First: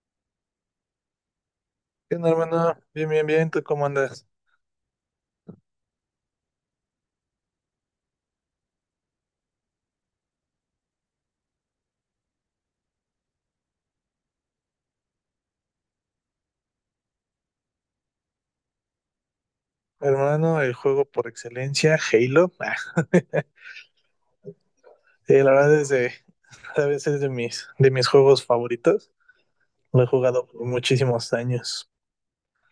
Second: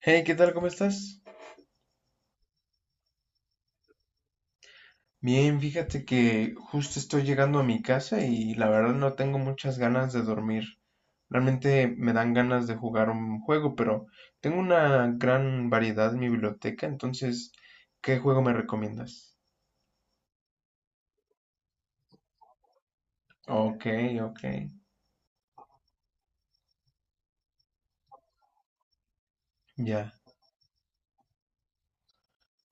Hey, ¿qué tal? ¿Cómo estás? ¿Qué onda, hermano? Bien, bien, bien. ¿Tú cómo andas? Bien, fíjate que justo estoy llegando a mi casa y la verdad no tengo muchas ganas de dormir. Realmente me dan ganas de jugar un juego, pero tengo una gran variedad en mi biblioteca, entonces, ¿qué juego me recomiendas? Hermano, el juego por excelencia, Halo. Ok, ok, Sí, la verdad es de, a veces de mis juegos favoritos. Lo he ya, jugado por muchísimos años.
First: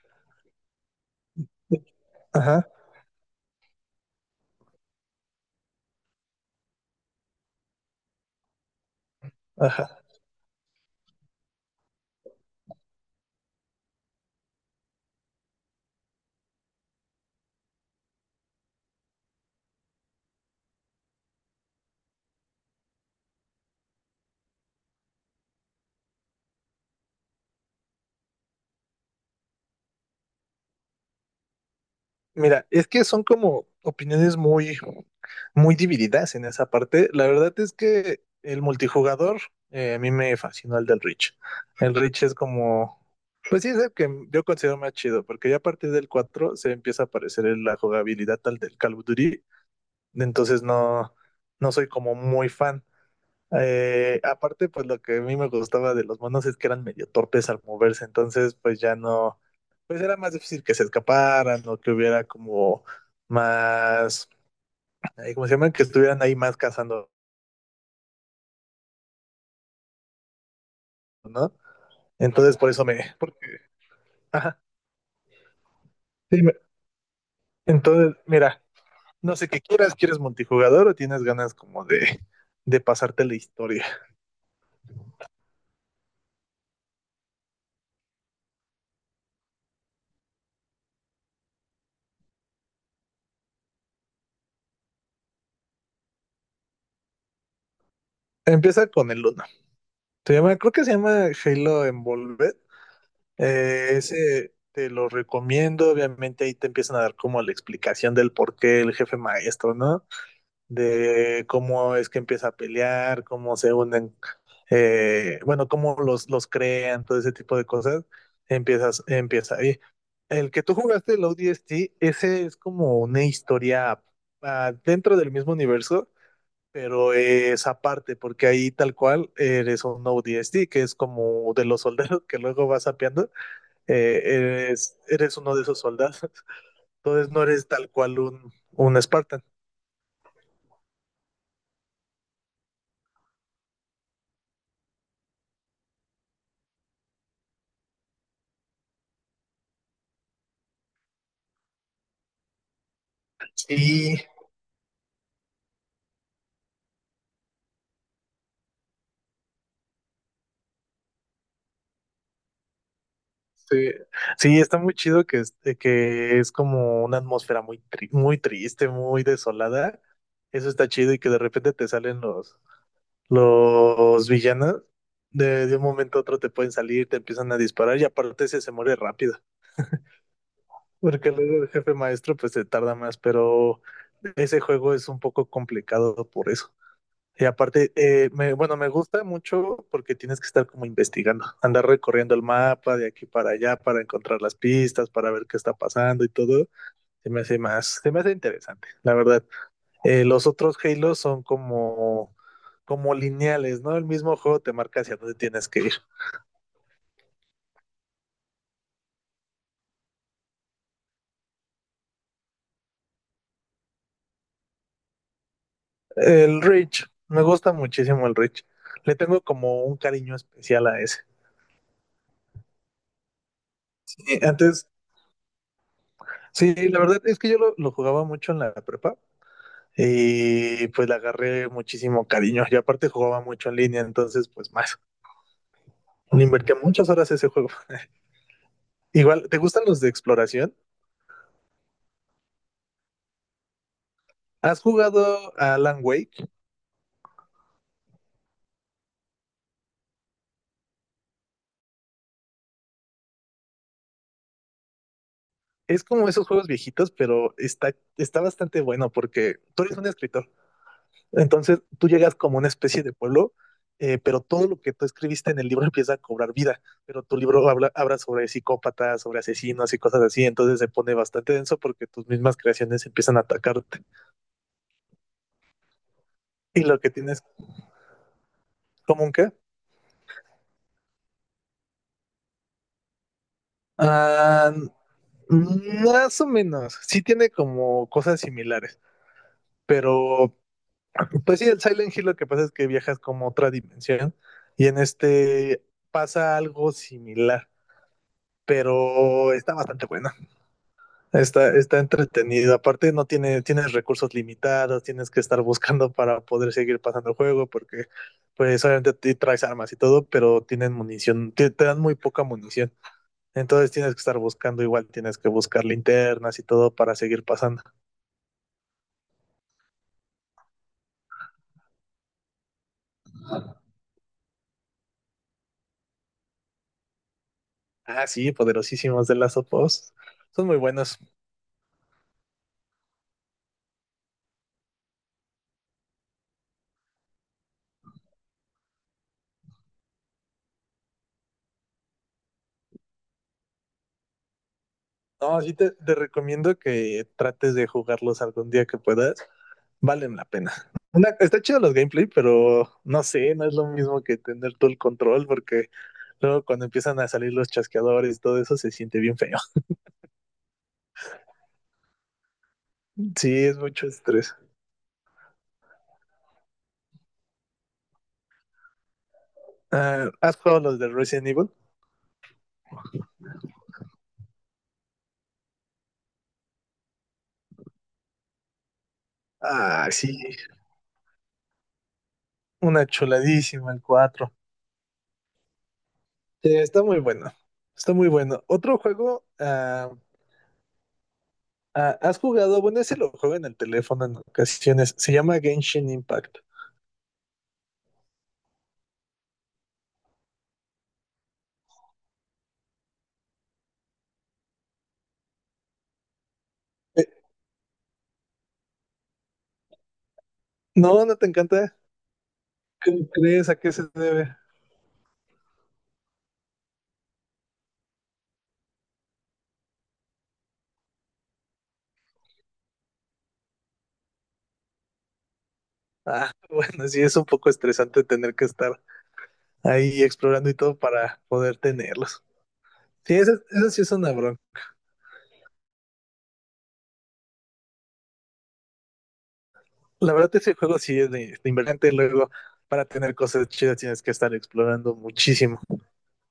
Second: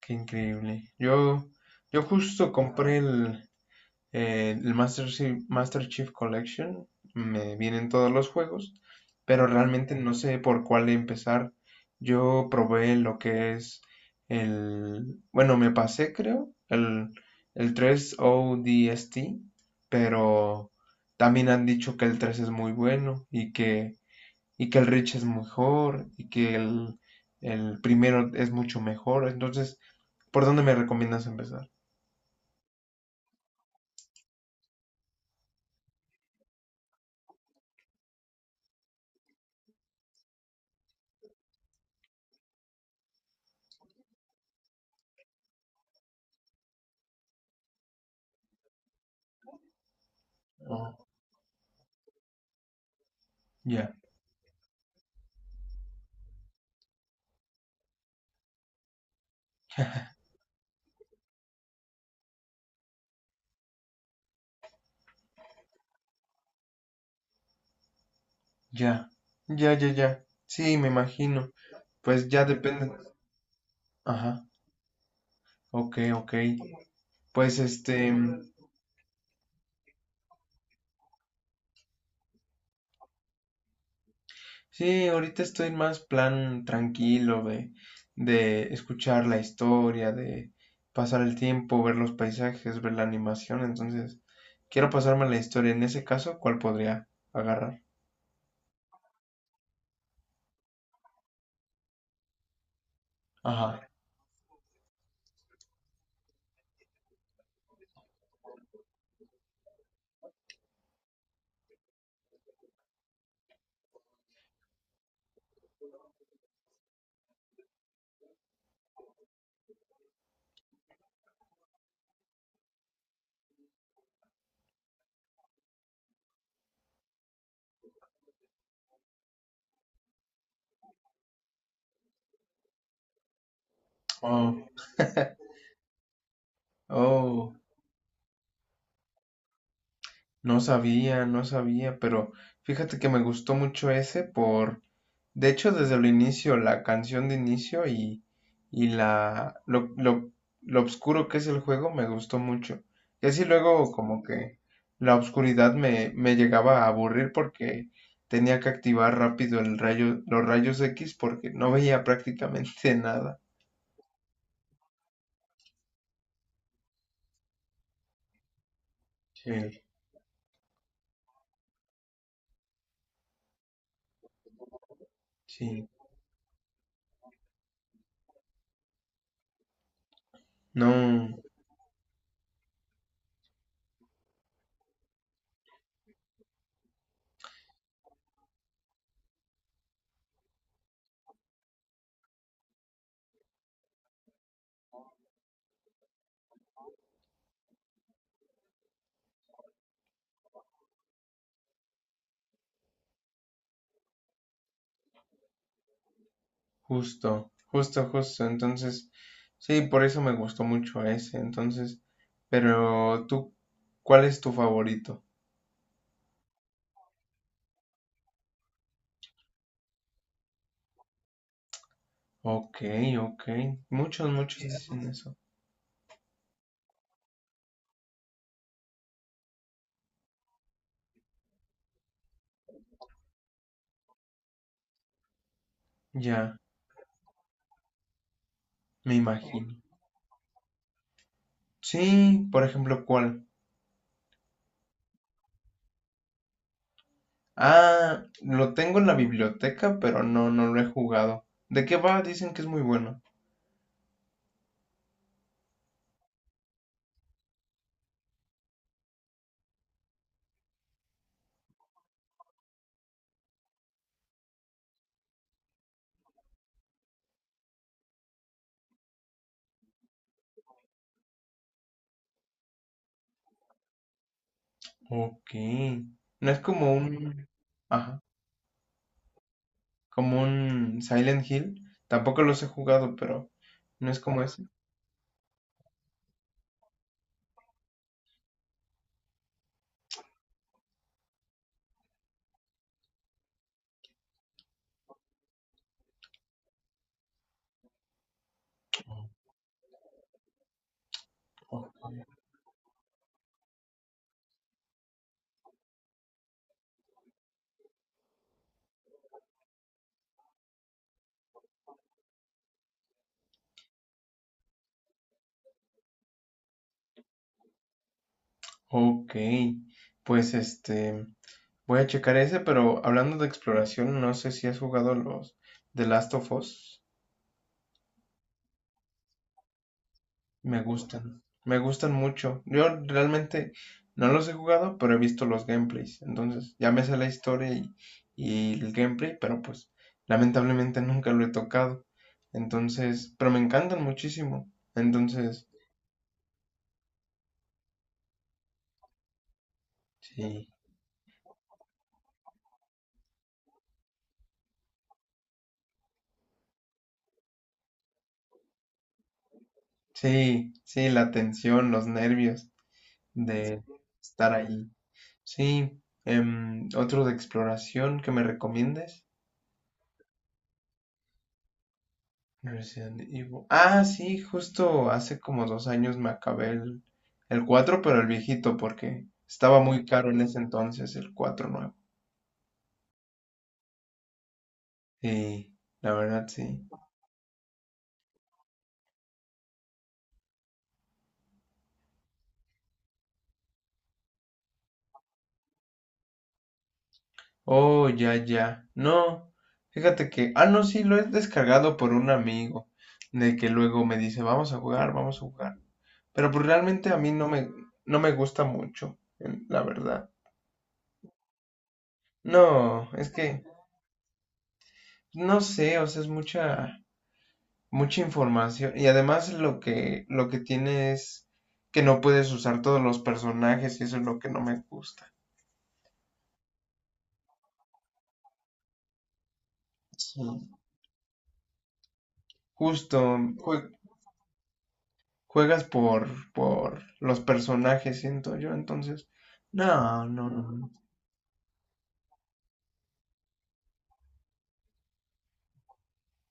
qué increíble. Yo justo Ajá, compré el Master Chief, Master Chief Collection, me vienen todos los juegos, pero realmente ajá. no sé por cuál empezar. Yo probé lo que es bueno, me pasé creo, el 3 ODST, pero también han dicho que el 3 es muy bueno y que el Rich es mejor y que el primero es mucho mejor. Entonces, ¿por dónde me recomiendas empezar? Mira, es que son como opiniones muy divididas en esa parte. La verdad es que el multijugador, a mí me fascinó el del Reach. El Reach es como, pues sí, es el que yo considero más chido, porque ya a partir del 4 se empieza a parecer la jugabilidad tal del Call of Duty, entonces Oh, no, no soy como muy fan. ya. Aparte, pues lo que a mí me gustaba de los monos es que eran medio torpes al moverse, entonces pues ya no, pues era más difícil que se escaparan o que hubiera como más, ¿cómo se llama? Que estuvieran ahí más cazando, Ya, ya, ya, ya. Sí, me imagino. ¿no? Pues ya Entonces por eso depende. Porque, Ajá, ajá, ok, ok. sí, me- Pues este, entonces, mira, no sé qué quieras, ¿quieres multijugador o tienes ganas como de pasarte la historia? sí, ahorita estoy en más plan tranquilo de escuchar la historia, de pasar el tiempo, ver los paisajes, ver la animación. Entonces, quiero pasarme la historia. En ese caso, ¿cuál podría agarrar? Empieza con el uno. Se llama, creo que se llama Halo Envolved. Ajá. Ese te lo recomiendo, obviamente ahí te empiezan a dar como la explicación del por qué el jefe maestro, ¿no? De cómo es que empieza a pelear, cómo se unen, bueno, cómo los crean, todo ese tipo de cosas, empieza ahí. El que tú jugaste, el ODST, ese es como una historia dentro del mismo universo, pero es aparte, porque ahí tal cual eres un ODST, que es como de los soldados que luego vas sapeando, Oh, eres uno de esos soldados. Entonces no oh, eres tal cual un Spartan. no sabía, no sabía, pero fíjate que me gustó mucho ese por. De hecho, desde el inicio, la canción de inicio y lo oscuro que es el juego me gustó mucho. Y así luego Sí, como que la oscuridad me llegaba a aburrir porque tenía que activar rápido los rayos X porque no veía prácticamente nada. sí, sí, está muy chido que es como una atmósfera muy triste, muy Sí. desolada. Eso está chido y que de repente te salen los villanos. De un Sí, momento a otro te pueden salir, te empiezan a disparar y aparte ese se muere rápido. Porque no, luego el jefe maestro pues se tarda más, pero ese juego es un poco complicado por eso. Y aparte, bueno, me gusta mucho porque tienes que estar como investigando, andar recorriendo el mapa de aquí para allá para encontrar las pistas, para ver qué está pasando y todo. Se me hace interesante, la verdad. Los otros Halo son como, como lineales, ¿no? El mismo juego te marca hacia dónde tienes que ir. justo, justo, justo. Entonces, sí, por eso me gustó mucho ese. Entonces, pero tú, ¿cuál es tu favorito? El Reach, me gusta muchísimo el Reach. Le tengo como un cariño especial a ese. Ok, ok. Muchos, muchos Era Antes, dicen eso. sí, la verdad es que yo lo jugaba mucho en la prepa y pues le agarré muchísimo cariño. Y aparte jugaba mucho en línea, entonces pues más. Le Ya, invertí muchas horas a ese juego. me Igual, ¿te imagino. gustan los de exploración? Sí, por ejemplo, ¿cuál? ¿Has jugado a Alan Wake? Ah, lo tengo en la biblioteca, pero no, no lo he jugado. ¿De qué va? Dicen que es muy bueno. Es como esos juegos viejitos, pero está bastante bueno porque tú eres un escritor. Entonces tú llegas como una especie de pueblo, pero todo lo que tú escribiste en el libro empieza a cobrar vida. Pero tu libro habla sobre psicópatas, sobre asesinos y cosas así. Entonces se pone bastante denso porque tus mismas creaciones empiezan a atacarte. Ok. No es Y como lo que tienes un... Ajá, ¿Cómo un qué? como un Silent Hill. Tampoco los he jugado, pero no es como ese. Ah, más o menos. Sí tiene como cosas similares. Pero, pues sí, el Silent Hill lo que pasa es que viajas como a otra dimensión. Y en este pasa algo similar. Pero está bastante buena. Oh, Está entretenido. Aparte, no tiene, tienes recursos limitados, tienes que estar buscando para poder seguir pasando el juego, porque pues obviamente te traes armas y todo, pero tienen munición, te dan muy poca munición. Entonces tienes que estar buscando, igual tienes que buscar linternas y todo para seguir pasando. ok, pues este, voy a checar ese, pero hablando de exploración, no sé si has jugado los The Last of Us. Ah, sí, poderosísimos de las opos. Son muy buenos. Me gustan mucho. Yo realmente no los he jugado, pero he visto los gameplays. Entonces, ya me sé la historia y el gameplay, pero pues lamentablemente nunca lo he tocado. Entonces, pero me encantan muchísimo. No, Entonces, sí te recomiendo que trates de jugarlos algún día que puedas. Valen la sí, pena. Una, está chido los gameplay, pero no sé, no es lo mismo que tener todo el control porque luego cuando empiezan a salir los chasqueadores y todo eso se siente bien feo. sí, sí, la tensión, los nervios Sí, es de mucho estar estrés. ahí. Sí, otro de exploración que me recomiendes. Ah, ¿has jugado los de Resident Evil? Resident Evil. Ah, sí, justo hace como 2 años me acabé el cuatro, pero el viejito, porque estaba muy Ah, caro sí, en ese entonces el 4 nuevo. una chuladísima el 4. Sí, la verdad sí. Está muy bueno, está muy bueno. Otro juego, ¿has jugado? Bueno, ese lo juego en el teléfono en ocasiones. Se llama Genshin Impact. Oh, ya, ya. No, fíjate que. Ah, no, sí, lo he descargado por un amigo, de que luego me dice, vamos a jugar, vamos a jugar. Pero pues realmente a Eh, mí no me gusta mucho, la verdad. no, no te encanta. No, ¿Cómo es que, crees? ¿A qué se debe? no sé, o sea, es mucha información. Y además lo que tiene es que no puedes usar todos los personajes y eso es lo que no me gusta. Ah, bueno, sí, es un poco estresante tener que estar ahí Sí. explorando y todo para poder tenerlos. Justo Sí, eso, eso sí es una bronca. juegas por los personajes, siento yo, entonces. No, La no, verdad, no, ese no. juego sí es de invergente. Luego, para tener cosas chidas tienes que estar explorando muchísimo.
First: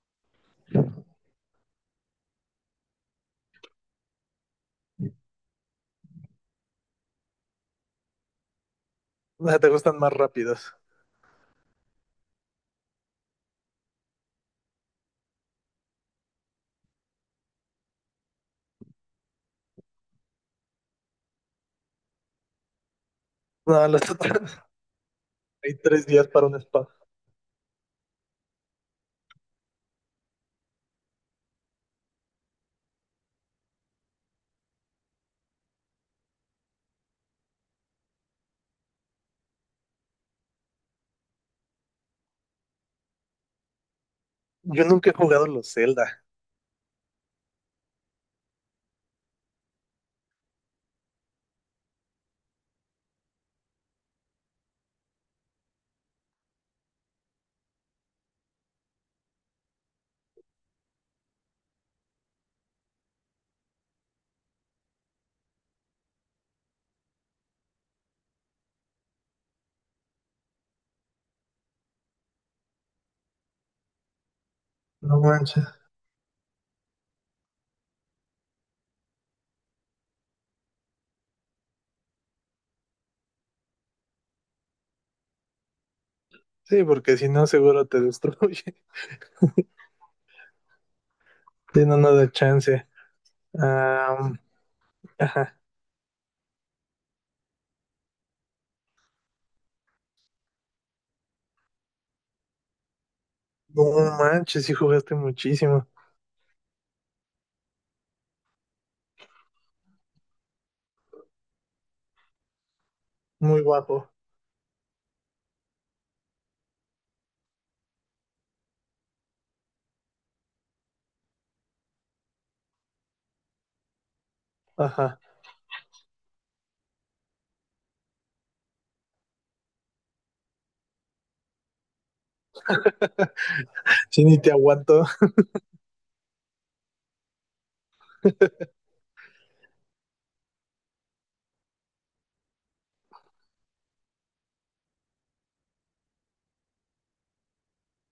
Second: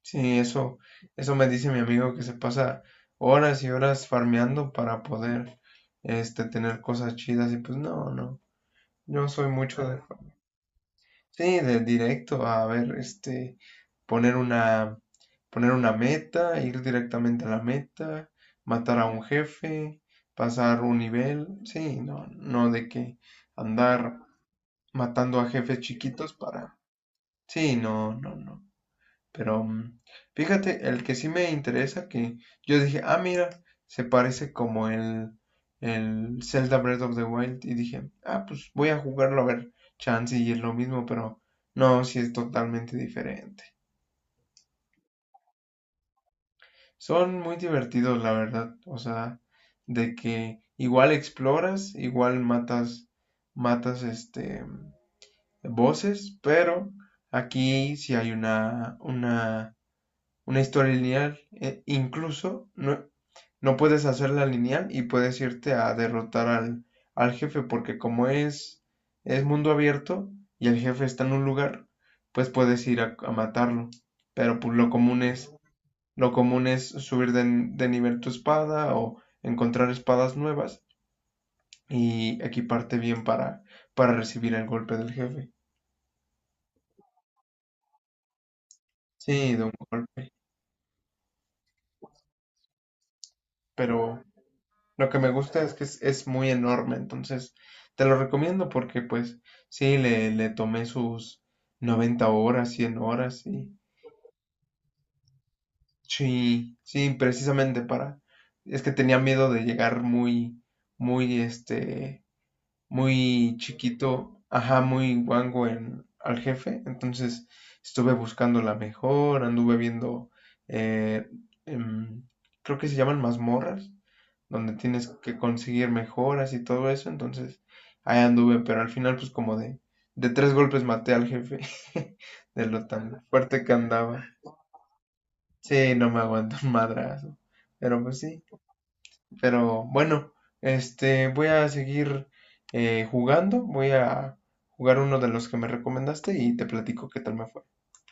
Sí, eso me dice mi amigo que se pasa horas y horas farmeando para poder este tener cosas chidas y pues no, no. Yo soy O sea, te mucho gustan de. más rápidos. Sí, de directo a ver, este, poner una, poner una meta, ir directamente a la meta, matar a un jefe, pasar un nivel, sí, no, no de que No, andar los otros matando a hay jefes tres días chiquitos para un para, spa. sí, no, no, no. Pero fíjate, el que sí me interesa, que yo dije, ah, mira, se parece como el Zelda Breath of the Wild. Y dije, ah, pues voy a jugarlo a ver, chance y es lo mismo, pero no, sí es totalmente diferente. Yo nunca he jugado los Zelda. Son muy divertidos, la verdad. O sea, de que igual exploras, igual matas voces, pero aquí sí hay una, una historia lineal. E incluso no, puedes hacerla lineal y puedes irte a derrotar al jefe, porque como es mundo abierto y el jefe está en un lugar, pues puedes ir a matarlo. Pero pues lo No común es, manches. lo común es subir de nivel tu espada o encontrar espadas nuevas y equiparte bien para recibir el golpe del jefe. Sí, porque si no, seguro te destruye. Sí, de un golpe. Tiene nada de chance. Pero Am, lo que me ajá. gusta es que es muy enorme, entonces te lo recomiendo porque pues sí, le tomé sus 90 horas, 100 horas y No manches, sí jugaste muchísimo. sí, sí, precisamente para... Es que tenía miedo de llegar muy, muy, este, muy Muy guapo. chiquito, ajá, muy guango al jefe. Entonces estuve buscando la mejor, anduve viendo, eh, em, creo que se llaman mazmorras, donde tienes Ajá. que conseguir mejoras y todo eso. Entonces ahí anduve, pero al final pues como de, tres golpes maté al jefe de lo tan fuerte que andaba. Sí, ni te aguanto. Sí, no me aguanto un madrazo. Pero pues sí. Pero bueno, este, voy a seguir jugando. Voy a jugar uno de los que me recomendaste y te platico qué tal me fue.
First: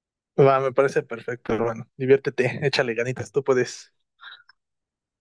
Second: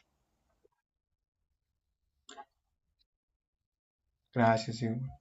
Va, me parece perfecto, hermano. Diviértete, échale ganitas, tú puedes. Gracias, Hugo.